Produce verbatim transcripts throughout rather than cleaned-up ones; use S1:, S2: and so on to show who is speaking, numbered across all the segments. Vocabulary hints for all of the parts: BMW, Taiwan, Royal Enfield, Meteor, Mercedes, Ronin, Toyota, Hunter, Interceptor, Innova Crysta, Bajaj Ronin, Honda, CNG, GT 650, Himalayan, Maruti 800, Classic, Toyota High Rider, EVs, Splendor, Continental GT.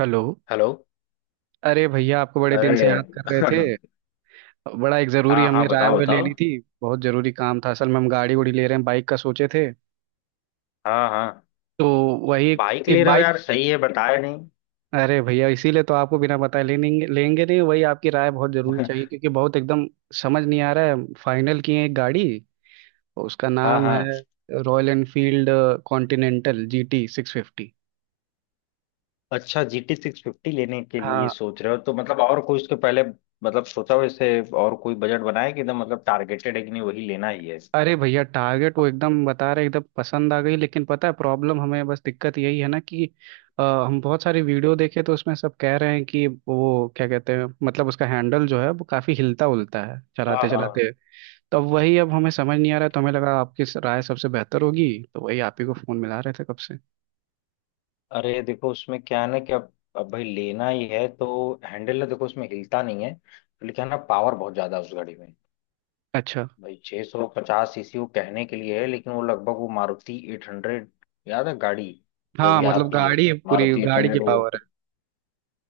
S1: Hello.
S2: Hello.
S1: अरे भैया आपको बड़े दिन से
S2: अरे
S1: याद कर रहे थे। बड़ा एक ज़रूरी
S2: हाँ
S1: हमें
S2: हाँ,
S1: राय
S2: बताओ
S1: वाय
S2: बताओ।
S1: लेनी थी। बहुत ज़रूरी काम था, असल में हम गाड़ी उड़ी ले रहे हैं, बाइक का सोचे थे।
S2: हाँ हाँ।
S1: तो वही एक,
S2: बाइक ले
S1: एक
S2: रहे हो
S1: बाइक।
S2: यार, सही है, बताया नहीं।
S1: अरे भैया इसीलिए तो आपको बिना बताए ले लेंगे, लेंगे नहीं, वही आपकी राय बहुत ज़रूरी चाहिए क्योंकि बहुत एकदम समझ नहीं आ रहा है। फाइनल किए हैं एक गाड़ी, उसका
S2: हाँ
S1: नाम है
S2: हाँ।
S1: Royal Enfield Continental G T six fifty.
S2: अच्छा, जी टी सिक्स फिफ्टी लेने के लिए
S1: हाँ।
S2: सोच रहे हो, तो मतलब और कोई उसके पहले मतलब सोचा हो इससे, और कोई बजट बनाया कि एकदम मतलब टारगेटेड है कि नहीं वही लेना ही है।
S1: अरे भैया टारगेट वो एकदम बता रहे, एकदम पसंद आ गई, लेकिन पता है प्रॉब्लम, हमें बस दिक्कत यही है ना कि अ, हम बहुत सारी वीडियो देखे तो उसमें सब कह रहे हैं कि वो क्या कहते हैं मतलब उसका हैंडल जो है वो काफी हिलता उलता है
S2: हाँ
S1: चलाते
S2: हाँ।
S1: चलाते। तो अब वही अब हमें समझ नहीं आ रहा है, तो हमें लगा आपकी राय सबसे बेहतर होगी। तो वही आप ही को फोन मिला रहे थे कब से।
S2: अरे देखो उसमें क्या है ना कि अब अब भाई लेना ही है तो हैंडल है, देखो उसमें हिलता नहीं है। लेकिन है ना, पावर बहुत ज्यादा है उस गाड़ी में।
S1: अच्छा।
S2: भाई छह सौ पचास सीसी वो कहने के लिए है, लेकिन वो लगभग वो मारुति एट हंड्रेड। याद है गाड़ी? जो
S1: हाँ
S2: भी
S1: मतलब
S2: आती है
S1: गाड़ी है, पूरी
S2: मारुति एट
S1: गाड़ी की
S2: हंड्रेड
S1: पावर है।
S2: वो।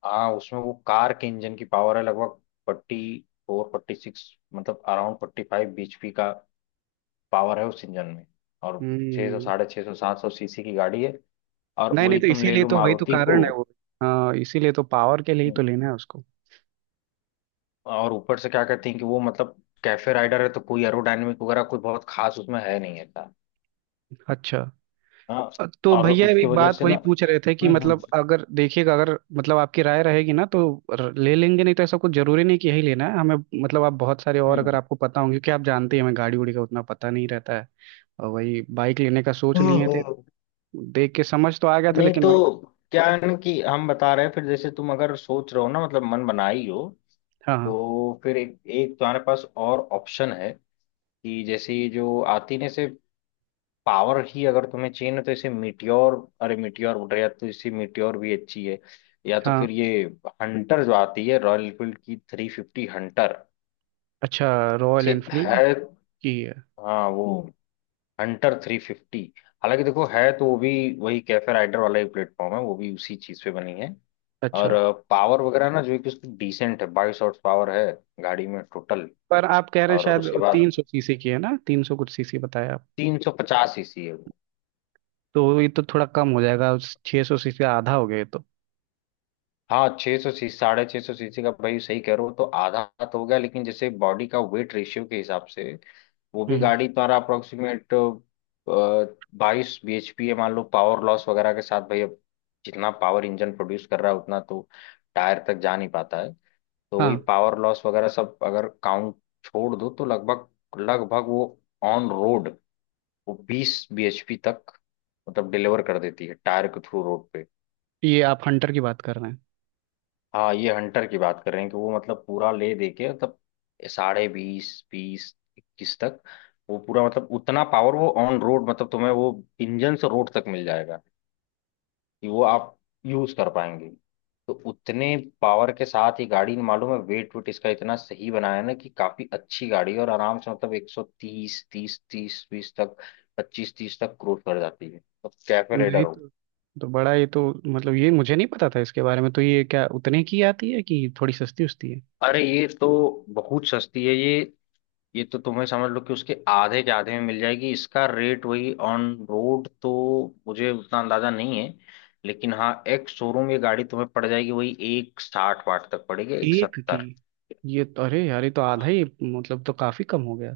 S2: हाँ उसमें वो कार के इंजन की पावर है लगभग फोर्टी, फोर फोर्टी सिक्स, मतलब around forty five B H P का पावर है उस इंजन में। और छह सौ,
S1: हम्म।
S2: साढ़े छह सौ, सात सौ सीसी की गाड़ी है। और
S1: नहीं नहीं,
S2: वही
S1: तो
S2: तुम ले
S1: इसीलिए
S2: लो
S1: तो वही तो
S2: मारुति को।
S1: कारण है वो। हाँ इसीलिए तो पावर के लिए ही तो लेना है उसको।
S2: और ऊपर से क्या कहते हैं कि वो मतलब कैफे राइडर है, तो कोई एरोडायनेमिक वगैरह कोई बहुत खास उसमें है नहीं है।
S1: अच्छा।
S2: हाँ।
S1: तो
S2: और
S1: भैया
S2: उसकी
S1: एक
S2: वजह
S1: बात
S2: से
S1: वही
S2: ना
S1: पूछ रहे थे कि
S2: हम्म हम्म।
S1: मतलब अगर देखिएगा, अगर मतलब आपकी राय रहेगी ना तो र- ले लेंगे, नहीं तो ऐसा कुछ जरूरी नहीं कि यही लेना है हमें। मतलब आप बहुत सारे और अगर
S2: हम्म।
S1: आपको पता होंगे क्योंकि आप जानते हैं, हमें गाड़ी उड़ी का उतना पता नहीं रहता है। और वही बाइक लेने का सोच लिए थे,
S2: हम्म।
S1: देख के समझ तो आ गया था
S2: नहीं
S1: लेकिन
S2: तो
S1: वही।
S2: क्या है ना, कि हम बता रहे हैं। फिर जैसे तुम अगर सोच रहे हो ना, मतलब मन बनाई हो,
S1: हाँ हाँ
S2: तो फिर एक एक तुम्हारे पास और ऑप्शन है। कि जैसे ये जो आती ने से पावर ही अगर तुम्हें चाहिए ना, तो इसे मीटियोर, अरे मीटियोर बोल रहे हैं, या तो इसी मीटियोर भी अच्छी है, या तो
S1: हाँ।
S2: फिर ये हंटर जो आती है रॉयल एनफील्ड की, थ्री फिफ्टी हंटर
S1: अच्छा, रॉयल
S2: से
S1: एनफील्ड
S2: है।
S1: की है।
S2: हाँ वो हंटर थ्री फिफ्टी। हालांकि देखो है तो वो भी वही कैफे राइडर वाला ही प्लेटफॉर्म है, वो भी उसी चीज पे बनी है। और
S1: अच्छा,
S2: पावर वगैरह ना जो है कि उसकी डिसेंट है, बाईस हॉर्स पावर है गाड़ी में टोटल।
S1: पर आप कह रहे हैं
S2: और
S1: शायद
S2: उसके
S1: तीन
S2: बाद
S1: सौ सीसी की है ना, तीन सौ कुछ सीसी बताया आप।
S2: तीन सौ पचास सीसी है वो।
S1: तो ये तो थोड़ा कम हो जाएगा, छः सौ सीसी आधा हो गया ये तो।
S2: हाँ छः सौ सीसी, साढ़े छः सौ सीसी का भाई, सही कह रहे हो तो आधा तो हो गया, लेकिन जैसे बॉडी का वेट रेशियो के हिसाब से वो
S1: हम्म
S2: भी
S1: हम्म।
S2: गाड़ी तुम्हारा अप्रोक्सीमेट बाईस bhp है। मान लो पावर लॉस वगैरह के साथ भाई, अब जितना पावर इंजन प्रोड्यूस कर रहा है उतना तो टायर तक जा नहीं पाता है। तो वही
S1: हाँ,
S2: पावर लॉस वगैरह सब अगर काउंट छोड़ दो, तो लगभग लगभग वो ऑन रोड वो बीस bhp तक मतलब डिलीवर कर देती है टायर के थ्रू रोड पे।
S1: ये आप हंटर की बात कर रहे हैं।
S2: हाँ ये हंटर की बात कर रहे हैं कि वो मतलब पूरा ले दे के मतलब साढ़े बीस, बीस, इक्कीस तक वो पूरा, मतलब उतना पावर वो ऑन रोड मतलब तुम्हें वो इंजन से रोड तक मिल जाएगा, कि वो आप यूज कर पाएंगे। तो उतने पावर के साथ ही गाड़ी, मालूम है वेट वेट इसका इतना सही बनाया है ना, कि काफी अच्छी गाड़ी है और आराम से मतलब एक सौ तीस, तीस, तीस, बीस तक, पच्चीस तीस तक क्रूज कर जाती है। तो कैफे
S1: नहीं
S2: रेडर हो।
S1: तो, तो बड़ा ये तो मतलब ये मुझे नहीं पता था इसके बारे में। तो ये क्या उतने की आती है कि थोड़ी सस्ती उस्ती है।
S2: अरे ये तो बहुत सस्ती है ये। ये तो तुम्हें समझ लो कि उसके आधे के आधे में मिल जाएगी। इसका रेट वही ऑन रोड तो मुझे उतना अंदाजा नहीं है, लेकिन हाँ एक्स शोरूम ये गाड़ी तुम्हें पड़ जाएगी वही एक साठ वाट तक पड़ेगी, एक
S1: एक की?
S2: सत्तर
S1: ये तो अरे यार ये तो आधा ही, मतलब तो काफी कम हो गया।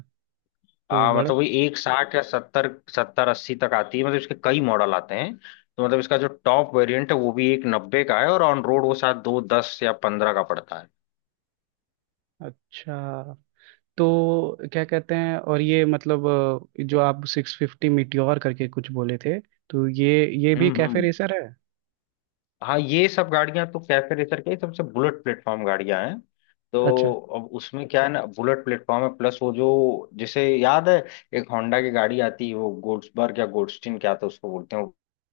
S1: तो
S2: हाँ
S1: बड़ा
S2: मतलब वही एक साठ या सत्तर, सत्तर अस्सी तक आती है, मतलब इसके कई मॉडल आते हैं, तो मतलब इसका जो टॉप वेरिएंट है वो भी एक नब्बे का है, और ऑन रोड वो शायद दो दस या पंद्रह का पड़ता है।
S1: अच्छा। तो क्या कहते हैं और ये मतलब अ, जो आप सिक्स फिफ्टी मिट्योर करके कुछ बोले थे, तो ये ये भी
S2: हम्म
S1: कैफे
S2: हम्म।
S1: रेसर है?
S2: हाँ ये सब गाड़ियां तो कैफे रेसर के ही सबसे बुलेट प्लेटफॉर्म गाड़ियां हैं।
S1: अच्छा।
S2: तो अब उसमें क्या है ना, बुलेट प्लेटफॉर्म है प्लस वो जो, जैसे याद है एक होंडा की गाड़ी आती है वो गोड्सबर्ग या गोडस्टीन क्या आता है, उसको बोलते हैं वो।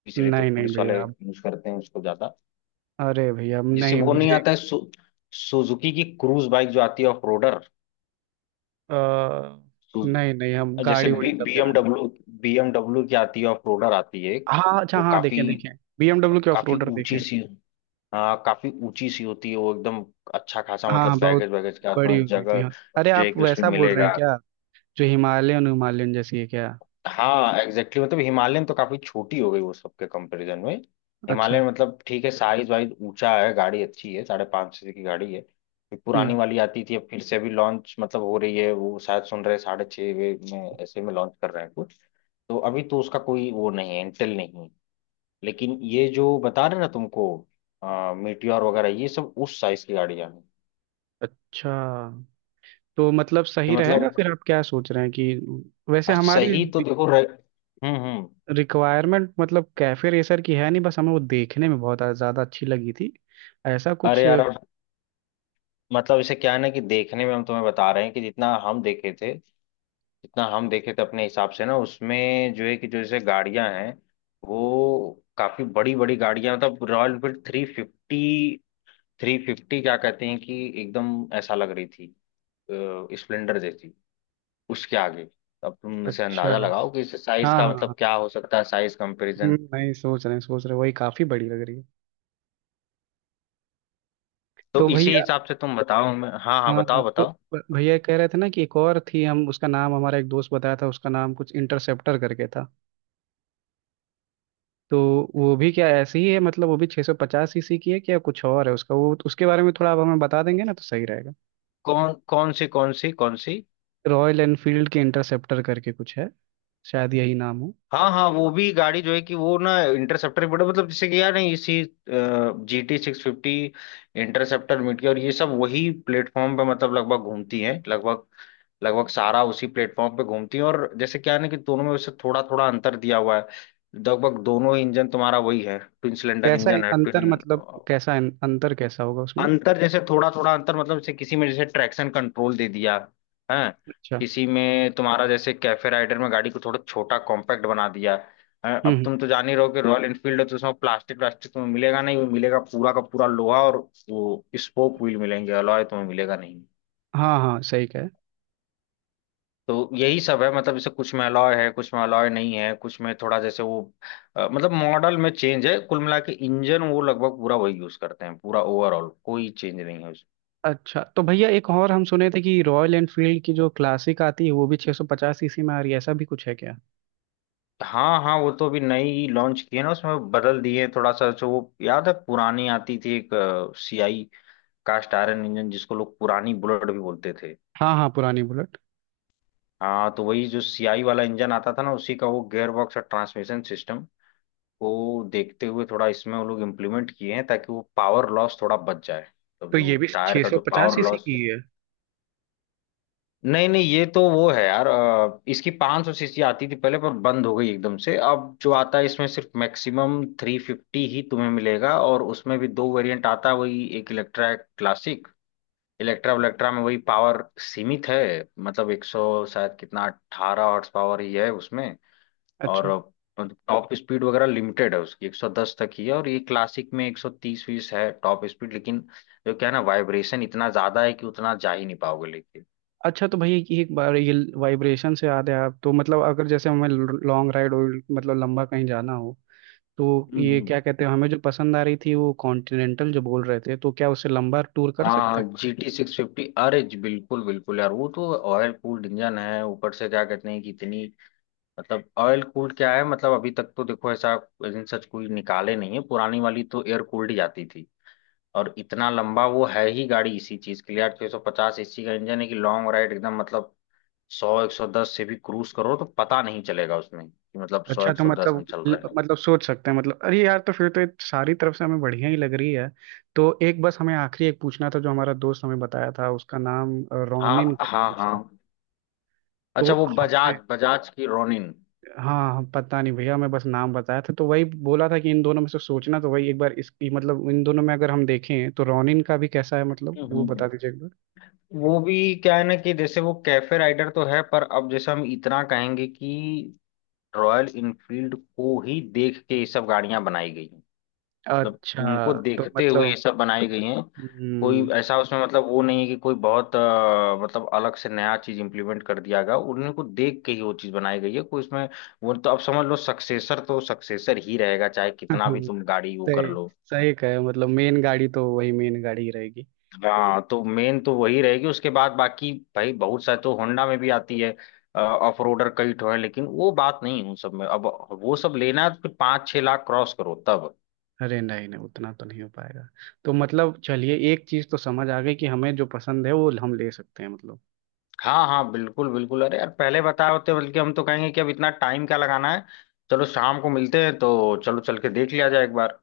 S2: पीछे रहती है,
S1: नहीं नहीं
S2: पुलिस वाले
S1: भैया अब-,
S2: यूज करते हैं उसको ज्यादा।
S1: अरे भैया अब
S2: जैसे
S1: नहीं
S2: वो नहीं
S1: मुझे
S2: आता है सु, सुजुकी की क्रूज बाइक जो आती है ऑफ रोडर।
S1: अ, नहीं नहीं, हम
S2: जैसे
S1: गाड़ी उड़ी
S2: बी
S1: कब जानी है।
S2: बीएमडब्ल्यू बीएमडब्ल्यू की आती है ऑफ रोडर आती है एक,
S1: हाँ अच्छा,
S2: वो
S1: हाँ
S2: काफी,
S1: देखें देखें, बीएमडब्ल्यू के ऑफ
S2: काफी
S1: रोडर
S2: ऊंची
S1: देखें।
S2: सी। हाँ काफी ऊंची सी होती है वो एकदम। अच्छा खासा
S1: हाँ हाँ,
S2: मतलब
S1: बहुत
S2: बैगेज वैगेज का
S1: बड़ी
S2: तुम्हें
S1: हो गई थी
S2: जगह
S1: हाँ। अरे
S2: जो है
S1: आप
S2: कि उसमें
S1: वैसा बोल रहे हैं
S2: मिलेगा।
S1: क्या, जो हिमालयन हिमालयन जैसी है क्या।
S2: हाँ एग्जैक्टली, exactly, मतलब हिमालयन तो काफी छोटी हो गई वो सबके कंपैरिजन में।
S1: अच्छा।
S2: हिमालयन मतलब ठीक है, साइज वाइज ऊंचा है, गाड़ी अच्छी है, साढ़े पाँच सौ की गाड़ी है। फिर पुरानी
S1: हम्म।
S2: वाली आती थी, अब फिर से अभी लॉन्च मतलब हो रही है वो, शायद सुन रहे हैं साढ़े छः में ऐसे में लॉन्च कर रहे हैं कुछ। तो अभी तो उसका कोई वो नहीं है, इंटेल नहीं है। लेकिन ये जो बता रहे ना तुमको आ, मीटियोर वगैरह ये सब उस साइज की गाड़ियां हैं।
S1: अच्छा, तो मतलब
S2: कि
S1: सही रहेगा
S2: मतलब
S1: फिर, आप क्या सोच रहे हैं कि वैसे हमारी
S2: सही तो देखो रह... हम्म हम्म।
S1: रिक्वायरमेंट मतलब कैफे रेसर की है नहीं, बस हमें वो देखने में बहुत ज़्यादा अच्छी लगी थी, ऐसा
S2: अरे
S1: कुछ।
S2: यार अब मतलब इसे क्या है ना कि देखने में हम तुम्हें बता रहे हैं कि जितना हम देखे थे, जितना हम देखे थे अपने हिसाब से ना, उसमें जो है कि जो जैसे गाड़ियां हैं वो काफी बड़ी बड़ी गाड़ियां, मतलब Royal Enfield three fifty, three fifty क्या कहते हैं कि एकदम ऐसा लग रही थी अ, स्प्लेंडर जैसी उसके आगे। अब तुम इसे
S1: अच्छा।
S2: अंदाजा लगाओ कि इस साइज
S1: हाँ
S2: का
S1: हाँ हाँ।
S2: मतलब क्या हो सकता है, साइज
S1: हम्म,
S2: कंपैरिजन।
S1: नहीं सोच रहे हैं सोच रहे हैं, वही काफ़ी बड़ी लग रही है।
S2: तो
S1: तो
S2: इसी
S1: भैया,
S2: हिसाब से तुम बताओ हमें। हाँ हाँ,
S1: हाँ हाँ
S2: बताओ
S1: तो
S2: बताओ।
S1: भ- भैया कह रहे थे ना कि एक और थी, हम उसका नाम, हमारा एक दोस्त बताया था, उसका नाम कुछ इंटरसेप्टर करके था। तो वो भी क्या ऐसी ही है, मतलब वो भी छह सौ पचास सीसी की है क्या, कुछ और है उसका? वो उसके बारे में थोड़ा आप हमें बता देंगे ना तो सही रहेगा।
S2: कौन कौन सी, कौन सी, कौन सी?
S1: रॉयल एनफील्ड के इंटरसेप्टर करके कुछ है, शायद यही नाम हो।
S2: हाँ हाँ वो भी गाड़ी जो है कि वो ना, इंटरसेप्टर बड़ा मतलब जैसे कि यार नहीं इसी G T six fifty, Interceptor mid और ये सब वही प्लेटफॉर्म पे मतलब लगभग घूमती हैं, लगभग लगभग सारा उसी प्लेटफॉर्म पे घूमती हैं। और जैसे क्या है ना, कि दोनों में वैसे थोड़ा थोड़ा अंतर दिया हुआ है। लगभग दोनों इंजन तुम्हारा वही है, ट्विन सिलेंडर
S1: कैसा है-
S2: इंजन है,
S1: अंतर
S2: ट्विन।
S1: मतलब कैसा है- अंतर कैसा होगा उसमें?
S2: अंतर जैसे थोड़ा थोड़ा अंतर, मतलब जैसे किसी में जैसे ट्रैक्शन कंट्रोल दे दिया है।
S1: अच्छा।
S2: किसी में तुम्हारा जैसे कैफे राइडर में गाड़ी को थोड़ा छोटा कॉम्पैक्ट बना दिया हैं?
S1: हम्म
S2: अब
S1: हम्म,
S2: तुम तो जान ही रहो कि रॉयल एनफील्ड है, तो उसमें प्लास्टिक व्लास्टिक तुम्हें मिलेगा नहीं, वो मिलेगा पूरा का पूरा लोहा। और वो स्पोक व्हील मिलेंगे, अलॉय तुम्हें मिलेगा नहीं।
S1: हाँ हाँ सही कहे।
S2: तो यही सब है, मतलब जैसे कुछ में अलॉय है, कुछ में अलॉय नहीं है, कुछ में थोड़ा जैसे वो अ, मतलब मॉडल में चेंज है। कुल मिला के इंजन वो लगभग पूरा वही यूज करते हैं, पूरा ओवरऑल कोई चेंज नहीं है उसमें।
S1: अच्छा तो भैया एक और हम सुने थे कि रॉयल एनफील्ड की जो क्लासिक आती है वो भी छह सौ पचास सीसी में आ रही है, ऐसा भी कुछ है क्या?
S2: हाँ हाँ वो तो अभी नई लॉन्च की है ना, उसमें बदल दिए हैं थोड़ा सा। जो वो याद है पुरानी आती थी एक सी आई, कास्ट आयरन इंजन जिसको लोग पुरानी बुलेट भी बोलते थे।
S1: हाँ हाँ पुरानी बुलेट।
S2: हाँ तो वही जो सी आई वाला इंजन आता था ना, उसी का वो गियर बॉक्स और ट्रांसमिशन सिस्टम को देखते हुए थोड़ा इसमें वो लोग इम्प्लीमेंट किए हैं, ताकि वो पावर लॉस थोड़ा बच जाए। तो
S1: तो ये
S2: जो
S1: भी
S2: टायर का जो
S1: छह सौ पचास
S2: पावर
S1: सीसी
S2: लॉस,
S1: की ही है?
S2: नहीं नहीं ये तो वो है यार, अ, इसकी पाँच सौ सीसी आती थी पहले, पर बंद हो गई एकदम से। अब जो आता है इसमें सिर्फ मैक्सिमम तीन सौ पचास ही तुम्हें मिलेगा, और उसमें भी दो वेरिएंट आता है वही, एक इलेक्ट्रा एक क्लासिक। इलेक्ट्रा इलेक्ट्रा में वही पावर सीमित है, मतलब एक सौ शायद कितना अठारह हॉर्स पावर ही है उसमें। और
S1: अच्छा।
S2: टॉप स्पीड वगैरह लिमिटेड है उसकी, एक सौ दस तक ही है। और ये क्लासिक में एक सौ तीस फीस है टॉप स्पीड, लेकिन जो क्या है ना, वाइब्रेशन इतना ज्यादा है कि उतना जा ही नहीं पाओगे लेकिन।
S1: अच्छा तो भाई ये एक बार ये वाइब्रेशन से याद है आप, तो मतलब अगर जैसे हमें लॉन्ग राइड और मतलब लंबा कहीं जाना हो तो ये
S2: हम्म।
S1: क्या कहते हैं, हमें जो पसंद आ रही थी वो कॉन्टिनेंटल जो बोल रहे थे, तो क्या उससे लंबा टूर कर सकते
S2: हाँ
S1: हैं?
S2: जी टी सिक्स फिफ्टी, अरे जी, बिल्कुल बिल्कुल यार, वो तो ऑयल कूल्ड इंजन है। ऊपर से क्या कहते हैं कि इतनी, मतलब ऑयल कूल्ड क्या है, मतलब अभी तक तो देखो ऐसा इंजन सच कोई निकाले नहीं है, पुरानी वाली तो एयर कूल्ड ही आती थी। और इतना लंबा वो है ही गाड़ी इसी चीज के लिए यार, छह सौ पचास एसी का इंजन है, कि लॉन्ग राइड एकदम मतलब सौ एक सौ दस से भी क्रूज करो तो पता नहीं चलेगा उसमें कि मतलब सौ
S1: अच्छा
S2: एक
S1: तो
S2: सौ दस हम
S1: मतलब,
S2: चल रहे हैं।
S1: मतलब सोच सकते हैं? मतलब अरे यार तो फिर तो ये सारी तरफ से हमें बढ़िया ही लग रही है। तो एक बस हमें आखिरी एक पूछना था, जो हमारा दोस्त हमें बताया था उसका नाम अ, रोनिन
S2: हाँ
S1: करके
S2: हाँ
S1: कुछ था।
S2: हाँ।
S1: तो
S2: अच्छा वो
S1: हमें
S2: बजाज बजाज की रोनिन।
S1: हाँ हाँ, पता नहीं भैया, मैं बस नाम बताया था तो वही बोला था कि इन दोनों में से सोचना। तो वही एक बार इसकी, मतलब इन दोनों में अगर हम देखें, तो रोनिन का भी कैसा है मतलब वो
S2: हम्म।
S1: बता दीजिए एक बार।
S2: वो भी क्या है ना कि जैसे वो कैफे राइडर तो है, पर अब जैसे हम इतना कहेंगे कि रॉयल इनफील्ड को ही देख के ये सब गाड़ियां बनाई गई हैं। मतलब
S1: अच्छा
S2: उनको
S1: तो
S2: देखते हुए
S1: मतलब।
S2: ये सब बनाई गई हैं। कोई
S1: हम्म।
S2: ऐसा उसमें मतलब वो नहीं है कि कोई बहुत अ, मतलब अलग से नया चीज इंप्लीमेंट कर दिया गया। उन्हीं को देख के ही वो चीज बनाई गई है, कोई उसमें वो तो अब समझ लो सक्सेसर तो सक्सेसर ही रहेगा चाहे कितना भी तुम गाड़ी वो कर
S1: सही,
S2: लो।
S1: सही कहे, मतलब मेन गाड़ी तो वही मेन गाड़ी ही रहेगी।
S2: हाँ तो मेन तो वही रहेगी, उसके बाद बाकी भाई बहुत सारे तो होंडा में भी आती है, ऑफ रोडर कई ठो है लेकिन वो बात नहीं है उन सब में। अब वो सब लेना है तो फिर पाँच छह लाख क्रॉस करो तब।
S1: अरे नहीं नहीं उतना तो नहीं हो पाएगा। तो मतलब चलिए, एक चीज तो समझ आ गई कि हमें जो पसंद है वो हम ले सकते हैं मतलब।
S2: हाँ हाँ बिल्कुल बिल्कुल, अरे यार पहले बताए होते। बल्कि हम तो कहेंगे कि अब इतना टाइम क्या लगाना है, चलो शाम को मिलते हैं तो चलो चल के देख लिया जाए एक बार।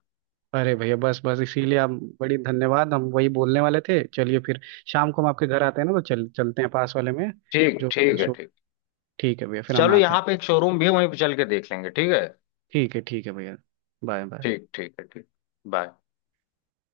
S1: अरे भैया बस बस इसीलिए आप, बड़ी धन्यवाद, हम वही बोलने वाले थे। चलिए फिर, शाम को हम आपके घर आते हैं ना तो चल चलते हैं पास वाले में।
S2: ठीक
S1: जो
S2: ठीक है,
S1: सो,
S2: ठीक।
S1: ठीक है भैया, फिर हम
S2: चलो
S1: आते हैं।
S2: यहाँ पे एक शोरूम भी है वहीं पे चल के देख लेंगे, ठीक है।
S1: ठीक है, ठीक है भैया। Bye bye.
S2: ठीक ठीक है ठीक। बाय।